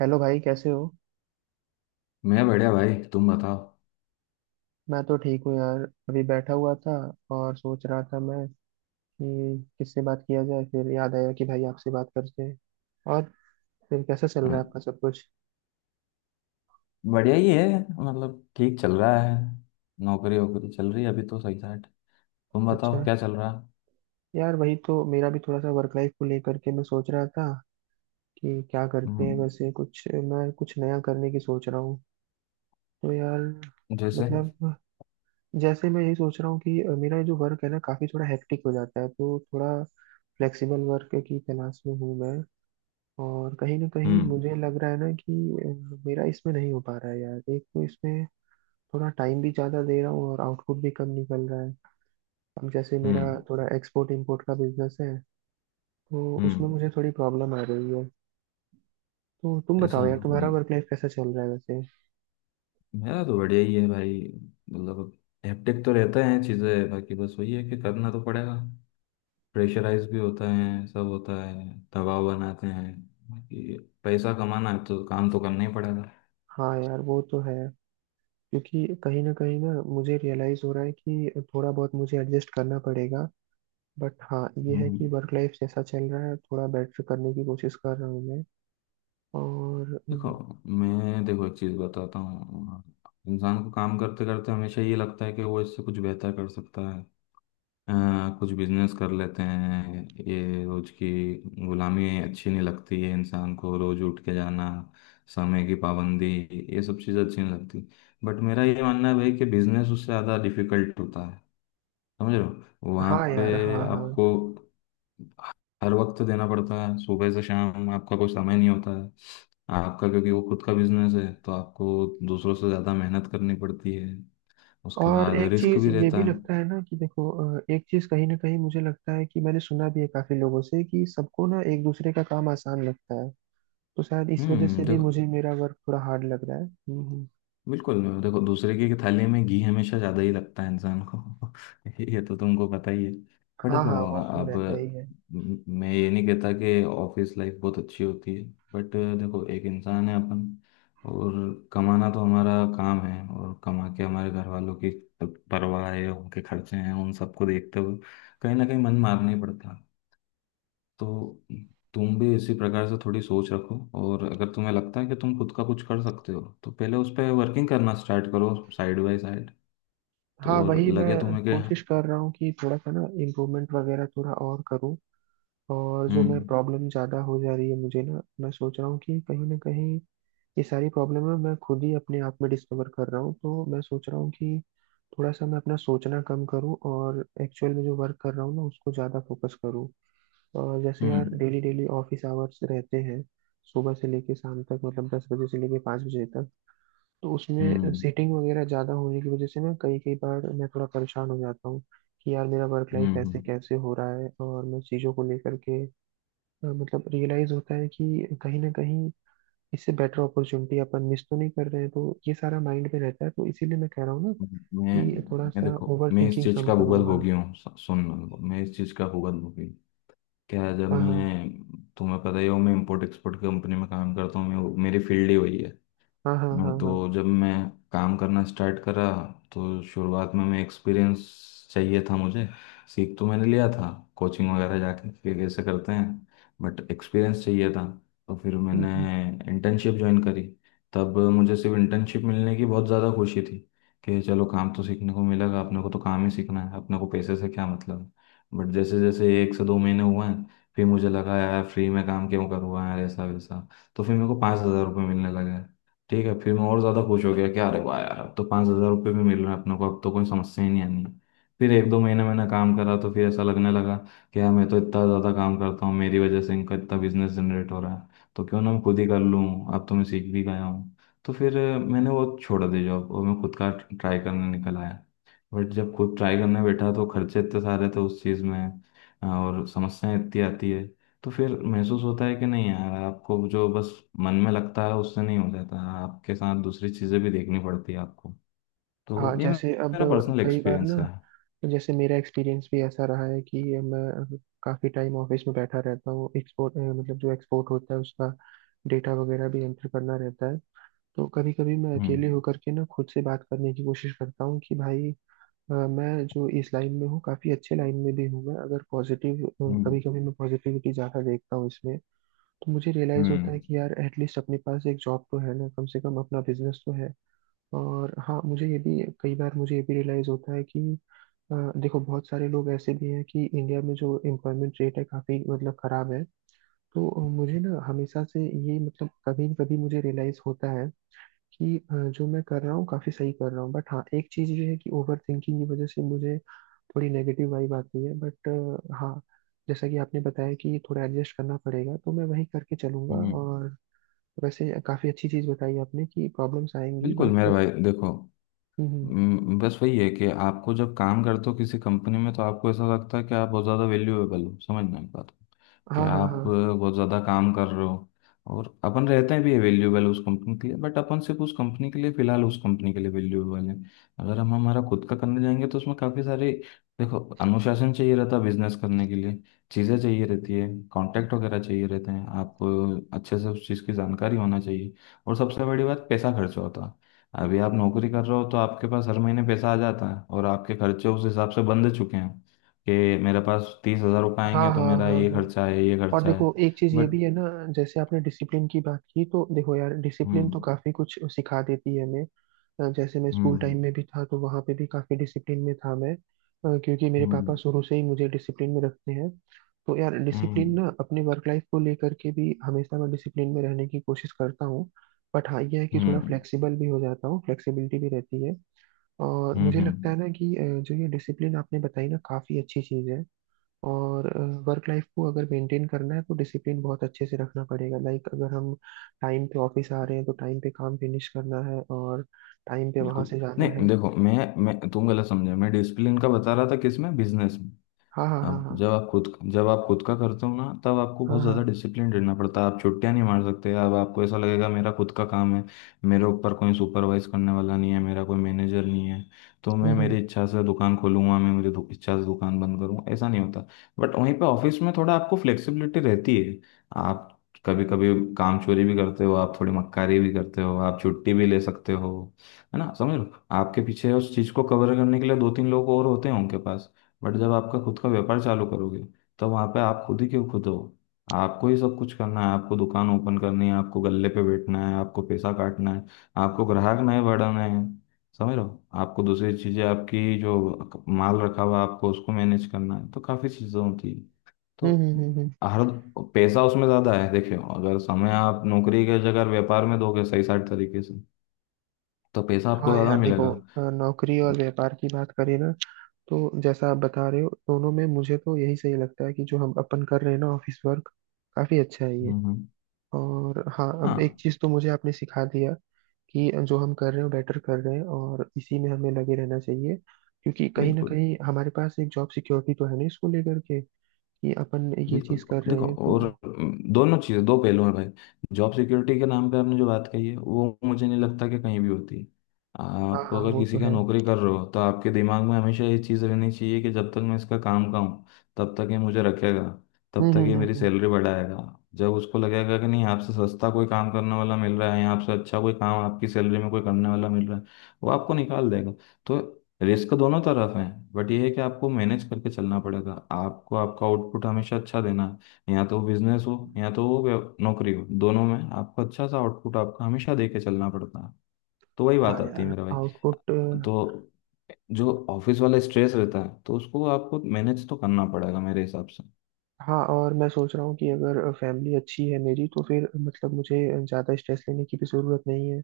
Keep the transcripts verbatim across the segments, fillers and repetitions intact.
Hello भाई, कैसे हो? मैं बढ़िया भाई। तुम बताओ। मैं तो ठीक हूँ, यार। अभी बैठा हुआ था और सोच रहा था मैं कि किससे बात किया जाए, फिर याद आया कि भाई आपसे बात करते हैं। और फिर कैसा चल अ, रहा है आपका सब कुछ? बढ़िया ही है। मतलब ठीक चल रहा है। नौकरी वोकरी चल रही है अभी तो सही साट। तुम अच्छा। बताओ क्या चल रहा है? यार, वही तो मेरा भी, थोड़ा सा वर्क लाइफ को लेकर के मैं सोच रहा था कि क्या करते हैं। हम्म। वैसे कुछ मैं कुछ नया करने की सोच रहा हूँ। तो यार, जैसे। मतलब जैसे मैं यही सोच रहा हूँ कि मेरा जो वर्क है ना, काफ़ी थोड़ा हेक्टिक हो जाता है। तो थोड़ा फ्लेक्सिबल वर्क की तलाश में हूँ मैं। और कहीं ना कहीं हम्म, मुझे लग रहा है ना कि अ, मेरा इसमें नहीं हो पा रहा है, यार। एक तो इसमें थोड़ा टाइम भी ज़्यादा दे रहा हूँ और आउटपुट भी कम निकल रहा है। अब जैसे मेरा हम्म, थोड़ा एक्सपोर्ट इंपोर्ट का बिजनेस है, तो उसमें हम्म। मुझे थोड़ी प्रॉब्लम आ रही है। तो तुम ऐसा। बताओ यार, तुम्हारा हम्म, वर्क लाइफ कैसा चल रहा है वैसे? मेरा तो बढ़िया ही है भाई। मतलब हेक्टिक तो रहता है चीज़ें, बाकी बस वही है कि करना तो पड़ेगा। प्रेशराइज भी होता है, सब होता है। दबाव बनाते हैं। बाकी पैसा कमाना है तो काम तो करना ही पड़ेगा। हाँ यार, वो तो है। क्योंकि कहीं ना कहीं ना मुझे रियलाइज़ हो रहा है कि थोड़ा बहुत मुझे एडजस्ट करना पड़ेगा। बट हाँ, ये है कि हम्म। वर्क लाइफ जैसा चल रहा है, थोड़ा बेटर करने की कोशिश कर रहा हूँ मैं। और देखो। हम्म, मैं देखो एक चीज़ बताता हूँ। इंसान को काम करते करते हमेशा ये लगता है कि वो इससे कुछ बेहतर कर सकता है। अ, कुछ बिजनेस कर लेते हैं। ये रोज की गुलामी अच्छी नहीं लगती है इंसान को, रोज उठ के जाना, समय की पाबंदी, ये सब चीज़ें अच्छी नहीं लगती। बट मेरा ये मानना है भाई कि बिजनेस उससे ज़्यादा डिफिकल्ट होता है। समझ रहे हो? वहाँ हाँ यार, पे हाँ हाँ। आपको हर वक्त देना पड़ता है, सुबह से शाम आपका कोई समय नहीं होता है आपका, क्योंकि वो खुद का बिजनेस है तो आपको दूसरों से ज़्यादा मेहनत करनी पड़ती है। उसके और बाद एक रिस्क चीज भी ये रहता भी है। लगता है ना कि देखो, अ, एक चीज कहीं ना कहीं मुझे लगता है कि मैंने सुना भी है काफी लोगों से कि सबको ना एक दूसरे का काम आसान लगता है। तो शायद इस वजह हम्म। से भी देखो। मुझे मेरा वर्क थोड़ा हार्ड लग रहा है। हम्म हम्म। बिल्कुल। देखो, दूसरे की थाली में घी हमेशा ज़्यादा ही लगता है इंसान को। ये तो तुमको पता ही है। पर हाँ देखो, हाँ, वो तो अब रहता ही है। म- मैं ये नहीं कहता कि ऑफिस लाइफ बहुत अच्छी होती है। बट देखो, एक इंसान है अपन, और कमाना तो हमारा काम है, और कमा के हमारे घर वालों की परवाह है, उनके खर्चे हैं, उन सबको देखते हुए कहीं ना कहीं मन मारना ही पड़ता है। तो तुम भी इसी प्रकार से थोड़ी सोच रखो। और अगर तुम्हें लगता है कि तुम खुद का कुछ कर सकते हो तो पहले उस पर वर्किंग करना स्टार्ट करो साइड बाय साइड। हाँ, तो और वही लगे मैं तुम्हें कि। कोशिश कर रहा हूँ कि थोड़ा सा ना इम्प्रूवमेंट वगैरह थोड़ा और करूँ। और जो मैं हम्म, प्रॉब्लम ज़्यादा हो जा रही है मुझे ना, मैं सोच रहा हूँ कि कहीं ना कहीं ये सारी प्रॉब्लम है, मैं खुद ही अपने आप में डिस्कवर कर रहा हूँ। तो मैं सोच रहा हूँ कि थोड़ा सा मैं अपना सोचना कम करूँ और एक्चुअल में जो वर्क कर रहा हूँ ना उसको ज़्यादा फोकस करूँ। और जैसे यार हम्म, डेली डेली ऑफिस आवर्स रहते हैं, सुबह से लेके शाम तक, मतलब दस बजे से लेके पाँच बजे तक। तो उसमें हम्म, सीटिंग वगैरह ज़्यादा होने की वजह से ना, कई कई बार मैं थोड़ा परेशान हो जाता हूँ कि यार, मेरा वर्क हम्म, लाइफ हम्म, ऐसे हम्म। कैसे हो रहा है। और मैं चीज़ों को लेकर के अ, मतलब रियलाइज़ होता है कि कहीं ना कहीं इससे बेटर अपॉर्चुनिटी अपन मिस तो नहीं कर रहे हैं। तो ये सारा माइंड में रहता है। तो इसीलिए मैं कह रहा हूँ ना मैं कि थोड़ा मैं सा देखो ओवर मैं इस थिंकिंग चीज़ कम का भुगत करूंगा। भोगी हूँ, सु- सुन। मैं इस चीज़ का भुगत भोगी हूँ। क्या है, जब हाँ हाँ मैं, तुम्हें पता ही हो, मैं इंपोर्ट एक्सपोर्ट कंपनी में काम करता हूँ, मैं, मेरी फील्ड ही वही है। हाँ हाँ हाँ हाँ, हाँ। तो जब मैं काम करना स्टार्ट करा तो शुरुआत में मैं, एक्सपीरियंस चाहिए था मुझे। सीख तो मैंने लिया था कोचिंग वगैरह जाके कि कैसे करते हैं, बट एक्सपीरियंस चाहिए था। तो फिर हम्म, मैंने हम्म। इंटर्नशिप ज्वाइन करी। तब मुझे सिर्फ इंटर्नशिप मिलने की बहुत ज़्यादा खुशी थी कि चलो काम तो सीखने को मिलेगा, अपने को तो काम ही सीखना है, अपने को पैसे से क्या मतलब। बट जैसे जैसे एक से दो महीने हुए हैं फिर मुझे लगा, यार फ्री में काम क्यों करूँगा यार, ऐसा वैसा। तो फिर मेरे को पाँच हज़ार रुपये मिलने लगा। ठीक है, फिर मैं और ज़्यादा खुश हो गया कि अरे वाह यार, अब तो पाँच हज़ार रुपये भी मिल रहे हैं अपने को, अब तो कोई समस्या ही नहीं आनी है। फिर एक दो महीने मैंने काम करा तो फिर ऐसा लगने लगा कि यार मैं तो इतना ज़्यादा काम करता हूँ, मेरी वजह से इनका इतना बिजनेस जनरेट हो रहा है, तो क्यों ना मैं खुद ही कर लूँ, अब तो मैं सीख भी गया हूँ। तो फिर अ, मैंने वो छोड़ दी जॉब और मैं खुद का ट्राई करने निकल आया। बट जब खुद ट्राई करने बैठा तो खर्चे इतने सारे थे उस चीज़ में और समस्याएं इतनी आती है। तो फिर महसूस होता है कि नहीं यार, आपको जो बस मन में लगता है उससे नहीं हो जाता, आपके साथ दूसरी चीजें भी देखनी पड़ती है आपको। तो हाँ, ये मे- जैसे अब मेरा पर्सनल कई बार एक्सपीरियंस ना, है। जैसे मेरा एक्सपीरियंस भी ऐसा रहा है कि मैं काफ़ी टाइम ऑफिस में बैठा रहता हूँ। एक्सपोर्ट मतलब जो एक्सपोर्ट होता है उसका डेटा वगैरह भी एंटर करना रहता है। तो कभी कभी मैं अकेले हम्म, होकर के ना, खुद से बात करने की कोशिश करता हूँ कि भाई, अ, मैं जो इस लाइन में हूँ, काफी अच्छे लाइन में भी हूँ मैं। अगर पॉजिटिव हम्म, कभी कभी मैं पॉजिटिविटी ज्यादा देखता हूँ इसमें, तो मुझे रियलाइज होता है हम्म, कि यार एटलीस्ट अपने पास एक जॉब तो है ना, कम से कम अपना बिजनेस तो है। और हाँ, मुझे ये भी कई बार मुझे ये भी रियलाइज होता है कि अ, देखो, बहुत सारे लोग ऐसे भी हैं कि इंडिया में जो एम्प्लॉयमेंट रेट है काफी मतलब खराब है। तो अ, मुझे ना हमेशा से ये, मतलब कभी कभी मुझे रियलाइज होता है कि अ, जो मैं कर रहा हूँ काफी सही कर रहा हूँ। बट हाँ, एक चीज ये है कि ओवर थिंकिंग की वजह से मुझे थोड़ी नेगेटिव वाइब आती है। बट हाँ, जैसा कि आपने बताया कि थोड़ा एडजस्ट करना पड़ेगा, तो मैं वही करके चलूंगा। हम्म। और वैसे काफ़ी अच्छी चीज़ बताई आपने कि प्रॉब्लम्स आएंगी। बिल्कुल मेरे बट भाई, देखो। हम्म हम्म, हम्म, बस वही है कि आपको जब काम करते हो किसी कंपनी में तो आपको ऐसा लगता है कि आप बहुत ज़्यादा वैल्यूएबल हो, समझ में बात को, कि हाँ हाँ हाँ आप अ, बहुत ज़्यादा काम कर रहे हो। और अपन रहते हैं भी वैल्यूएबल उस कंपनी के लिए, बट अपन सिर्फ उस कंपनी के लिए, फिलहाल उस कंपनी के लिए वैल्यूएबल हैं। अगर हम हमारा खुद का करने जाएंगे तो उसमें काफ़ी सारे, देखो, अनुशासन चाहिए रहता है बिजनेस करने के लिए, चीज़ें चाहिए रहती है, कॉन्टैक्ट वगैरह चाहिए रहते हैं आपको, अच्छे से उस चीज़ की जानकारी होना चाहिए, और सबसे बड़ी बात, पैसा खर्च होता है। अभी आप नौकरी कर रहे हो तो आपके पास हर महीने पैसा आ जाता है और आपके खर्चे उस हिसाब से बंध चुके हैं कि मेरे पास तीस हजार रुपये हाँ आएंगे तो हाँ मेरा हाँ ये हाँ। खर्चा है, ये और खर्चा है। देखो, एक चीज़ ये बट। भी है ना, जैसे आपने डिसिप्लिन की बात की, तो देखो यार, डिसिप्लिन हम्म, तो काफ़ी कुछ सिखा देती है हमें। अ, जैसे मैं स्कूल हम्म, टाइम में भी था तो वहाँ पे भी काफ़ी डिसिप्लिन में था मैं, अ, क्योंकि मेरे हम्म, पापा शुरू से ही मुझे डिसिप्लिन में रखते हैं। तो यार हम्म, डिसिप्लिन ना, अपने वर्क लाइफ को लेकर के भी हमेशा मैं डिसिप्लिन में रहने की कोशिश करता हूँ। बट हाँ, यह है कि थोड़ा हम्म, फ्लेक्सिबल भी हो जाता हूँ, फ्लेक्सिबिलिटी भी रहती है। और हम्म, मुझे लगता हम्म, है ना कि अ, जो ये डिसिप्लिन आपने बताई ना, काफ़ी अच्छी चीज़ है। और वर्क लाइफ को अगर मेंटेन करना है तो डिसिप्लिन बहुत अच्छे से रखना पड़ेगा। लाइक अगर हम टाइम पे ऑफिस आ रहे हैं तो टाइम पे काम फिनिश करना है और टाइम पे वहां बिल्कुल से जाना है। नहीं। देखो, मैं, मैं तुम गलत समझे, मैं डिसिप्लिन का बता रहा था किसमें, बिजनेस में। हाँ हाँ हाँ आप हाँ जब, आप खुद, जब आप खुद का करते हो ना, तब आपको हाँ बहुत हाँ। ज़्यादा डिसिप्लिन रहना पड़ता है, आप छुट्टियां नहीं मार सकते। अब आपको ऐसा लगेगा मेरा खुद का काम है, मेरे ऊपर कोई सुपरवाइज करने वाला नहीं है, मेरा कोई मैनेजर नहीं है, तो हम्म मैं हम्म मेरी इच्छा से दुकान खोलूंगा, मैं मेरी दु- इच्छा से दुकान बंद करूंगा। ऐसा नहीं होता। बट वहीं पे ऑफिस में थोड़ा आपको फ्लेक्सिबिलिटी रहती है। आप कभी कभी काम चोरी भी करते हो, आप थोड़ी मक्कारी भी करते हो, आप छुट्टी भी ले सकते हो, है ना, समझ लो। आपके पीछे उस चीज़ को कवर करने के लिए दो तीन लोग और होते हैं उनके पास। बट जब आपका खुद का व्यापार चालू करोगे तो वहां पे आप खुद ही, क्यों, खुद हो, आपको ही सब कुछ करना है। आपको दुकान ओपन करनी है, आपको गल्ले पे बैठना है, आपको पैसा काटना है, आपको ग्राहक नए बढ़ाने हैं, समझ रहे हो, आपको दूसरी चीजें, आपकी जो माल रखा हुआ है, आपको उसको मैनेज करना है, तो काफी चीजें होती है। हम्म तो हम्म हम्म, हम्म। हर, पैसा उसमें ज्यादा है, देखियो, अगर समय आप नौकरी के जगह व्यापार में दोगे सही साइड तरीके से, तो पैसा आपको हाँ ज्यादा यार मिलेगा। देखो, अ, नौकरी और व्यापार की बात करें ना, तो जैसा आप बता रहे हो, दोनों में मुझे तो यही सही लगता है कि जो हम अपन कर रहे हैं ना ऑफिस वर्क, काफी अच्छा है ये। हम्म, हम्म, और हाँ, अब एक हाँ। चीज तो मुझे आपने सिखा दिया कि जो हम कर रहे हैं वो बेटर कर रहे हैं और इसी में हमें लगे रहना चाहिए। क्योंकि कहीं ना बिल्कुल, कहीं हमारे पास एक जॉब सिक्योरिटी तो है ना, इसको लेकर के कि अपन ये बिल्कुल। चीज कर रहे देखो, हैं तो। और अम, दोनों चीज़ें दो पहलू हैं भाई। जॉब सिक्योरिटी के नाम पे आपने जो बात कही है वो मुझे नहीं लगता कि कहीं भी होती है। हाँ आप हाँ, अगर वो किसी तो का है। नौकरी कर रहे हो तो आपके दिमाग में हमेशा ये चीज़ रहनी चाहिए कि जब तक मैं इसका काम का हूँ तब तक ये मुझे रखेगा, तब हम्म तक हम्म ये हम्म मेरी हम्म। सैलरी बढ़ाएगा। जब उसको लगेगा कि नहीं, आपसे सस्ता कोई काम करने वाला मिल रहा है, या आपसे अच्छा कोई काम आपकी सैलरी में कोई करने वाला मिल रहा है, वो आपको निकाल देगा। तो रिस्क दोनों तरफ है। बट ये है कि आपको मैनेज करके चलना पड़ेगा, आपको आपका आउटपुट हमेशा अच्छा देना है, या तो बिजनेस हो या तो वो व्य- नौकरी हो, दोनों में आपको अच्छा सा आउटपुट आपको हमेशा दे के चलना पड़ता है। तो वही हाँ बात आती है यार मेरे भाई। आउटपुट। तो जो ऑफिस वाला स्ट्रेस रहता है तो उसको आपको मैनेज तो करना पड़ेगा मेरे हिसाब से। हाँ, और मैं सोच रहा हूँ कि अगर फैमिली अच्छी है मेरी, तो फिर मतलब मुझे ज़्यादा स्ट्रेस लेने की भी ज़रूरत नहीं है।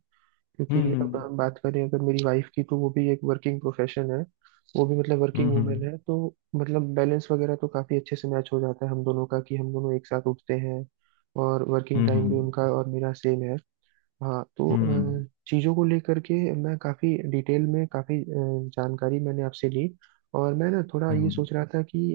क्योंकि अब हम्म, हम बात करें अगर मेरी वाइफ की, तो वो भी एक वर्किंग प्रोफेशन है। वो भी, मतलब वर्किंग हम्म, वूमेन हम्म, है, तो मतलब बैलेंस वगैरह तो काफी अच्छे से मैच हो जाता है हम दोनों का, कि हम दोनों एक साथ उठते हैं और वर्किंग टाइम भी हम्म, उनका और मेरा सेम है। हाँ तो हम्म, अ, चीज़ों को लेकर के मैं काफ़ी डिटेल में, काफ़ी जानकारी मैंने आपसे ली। और मैं ना थोड़ा ये हम्म, सोच रहा था कि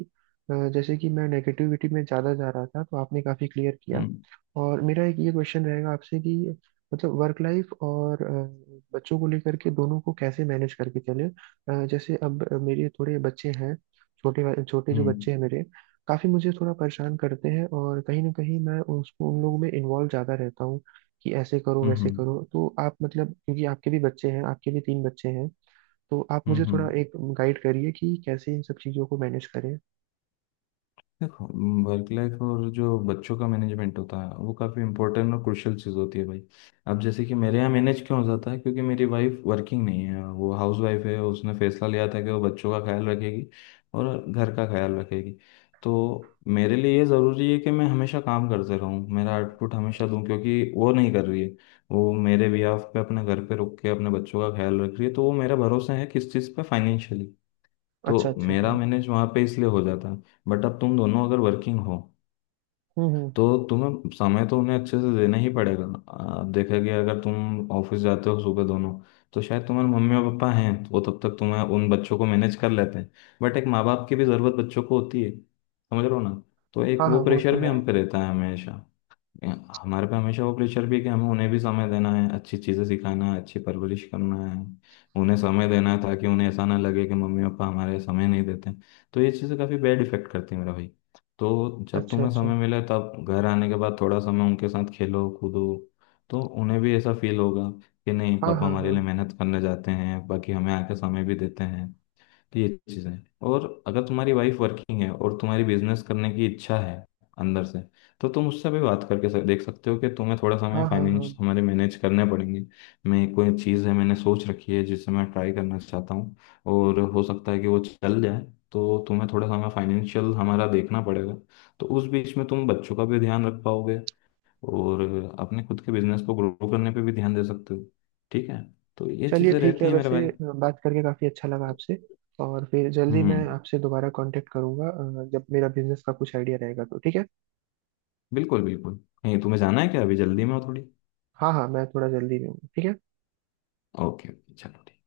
अ, जैसे कि मैं नेगेटिविटी में ज़्यादा जा रहा था, तो आपने काफ़ी क्लियर किया। हम्म, और मेरा एक ये क्वेश्चन रहेगा आपसे कि मतलब वर्क लाइफ और अ, बच्चों को लेकर के दोनों को कैसे मैनेज करके चले। अ, जैसे अब मेरे थोड़े बच्चे हैं, छोटे वाले- छोटे जो हम्म, बच्चे हैं मेरे, काफ़ी मुझे थोड़ा परेशान करते हैं। और कहीं ना कहीं मैं उसको, उन लोगों में इन्वॉल्व ज़्यादा रहता हूँ कि ऐसे करो हम्म, वैसे हम्म, करो। तो आप, मतलब क्योंकि आपके भी बच्चे हैं, आपके भी तीन बच्चे हैं, तो आप मुझे हम्म, थोड़ा हम्म। एक गाइड करिए कि कैसे इन सब चीज़ों को मैनेज करें। देखो, वर्क लाइफ और जो बच्चों का मैनेजमेंट होता है वो काफ़ी इंपॉर्टेंट और क्रुशियल चीज़ होती है भाई। अब जैसे कि मेरे यहाँ मैनेज क्यों हो जाता है, क्योंकि मेरी वाइफ वर्किंग नहीं है, वो हाउस वाइफ है, उसने फैसला लिया था कि वो बच्चों का ख्याल रखेगी और घर का ख्याल रखेगी। तो मेरे लिए ये ज़रूरी है कि मैं हमेशा काम करते रहूँ, मेरा आउटपुट हमेशा दूँ, क्योंकि वो नहीं कर रही है। वो मेरे बिहाफ पे अपने घर पे रुक के अपने बच्चों का ख्याल रख रही है, तो वो मेरा भरोसा है किस चीज़ पे, फाइनेंशियली। तो अच्छा अच्छा, मेरा हाँ। मैनेज वहाँ पे इसलिए हो जाता है। बट अब तुम दोनों अगर वर्किंग हो हम्म हम्म। तो तुम्हें समय तो उन्हें अच्छे से देना ही पड़ेगा। आ, देखा गया अगर तुम ऑफिस जाते हो सुबह दोनों, तो शायद तुम्हारे मम्मी और पापा हैं तो वो तब तक तुम्हें उन बच्चों को मैनेज कर लेते हैं। बट एक माँ बाप की भी ज़रूरत बच्चों को होती है, समझ रहे हो ना। तो एक हाँ हाँ, वो वो प्रेशर तो भी है। हम पे रहता है हमेशा। हमारे पे हमेशा वो प्रेशर भी है कि हमें उन्हें भी समय देना है, अच्छी चीज़ें सिखाना है, अच्छी परवरिश करना है, उन्हें समय देना है ताकि उन्हें ऐसा ना लगे कि मम्मी पापा हमारे समय नहीं देते। तो ये चीज़ें काफ़ी बैड इफेक्ट करती है मेरा भाई। तो जब अच्छा तुम्हें अच्छा। समय मिले, तब घर आने के बाद थोड़ा समय उनके साथ खेलो कूदो, तो उन्हें भी ऐसा फील होगा कि नहीं, हाँ पापा हाँ हमारे हाँ लिए मेहनत करने जाते हैं, बाकी हमें आके समय भी देते हैं। तो ये चीज़ें। और अगर तुम्हारी वाइफ वर्किंग है और तुम्हारी बिजनेस करने की इच्छा है अंदर से, तो तुम उससे भी बात करके सक- देख सकते हो कि तुम्हें थोड़ा समय हाँ हाँ हाँ। फाइनेंस हमारे मैनेज करने पड़ेंगे। मैं, कोई चीज़ है मैंने सोच रखी है जिसे मैं ट्राई करना चाहता हूँ और हो सकता है कि वो चल जाए, तो तुम्हें थोड़ा समय फाइनेंशियल हमारा देखना पड़ेगा। तो उस बीच में तुम बच्चों का भी ध्यान रख पाओगे और अपने खुद के बिजनेस को ग्रो करने पे भी ध्यान दे सकते हो। ठीक है? तो ये चलिए चीज़ें ठीक रहती है। हैं मेरे वैसे भाई। अ, बात करके काफ़ी अच्छा लगा आपसे। और फिर जल्दी हम्म। मैं आपसे दोबारा कांटेक्ट करूंगा, अ, जब मेरा बिजनेस का कुछ आइडिया रहेगा तो। ठीक है। बिल्कुल, बिल्कुल। कहीं तुम्हें जाना है क्या, अभी जल्दी में हो थोड़ी? हाँ हाँ, मैं थोड़ा जल्दी में हूँ, ठीक है। ओके, चलो ठीक।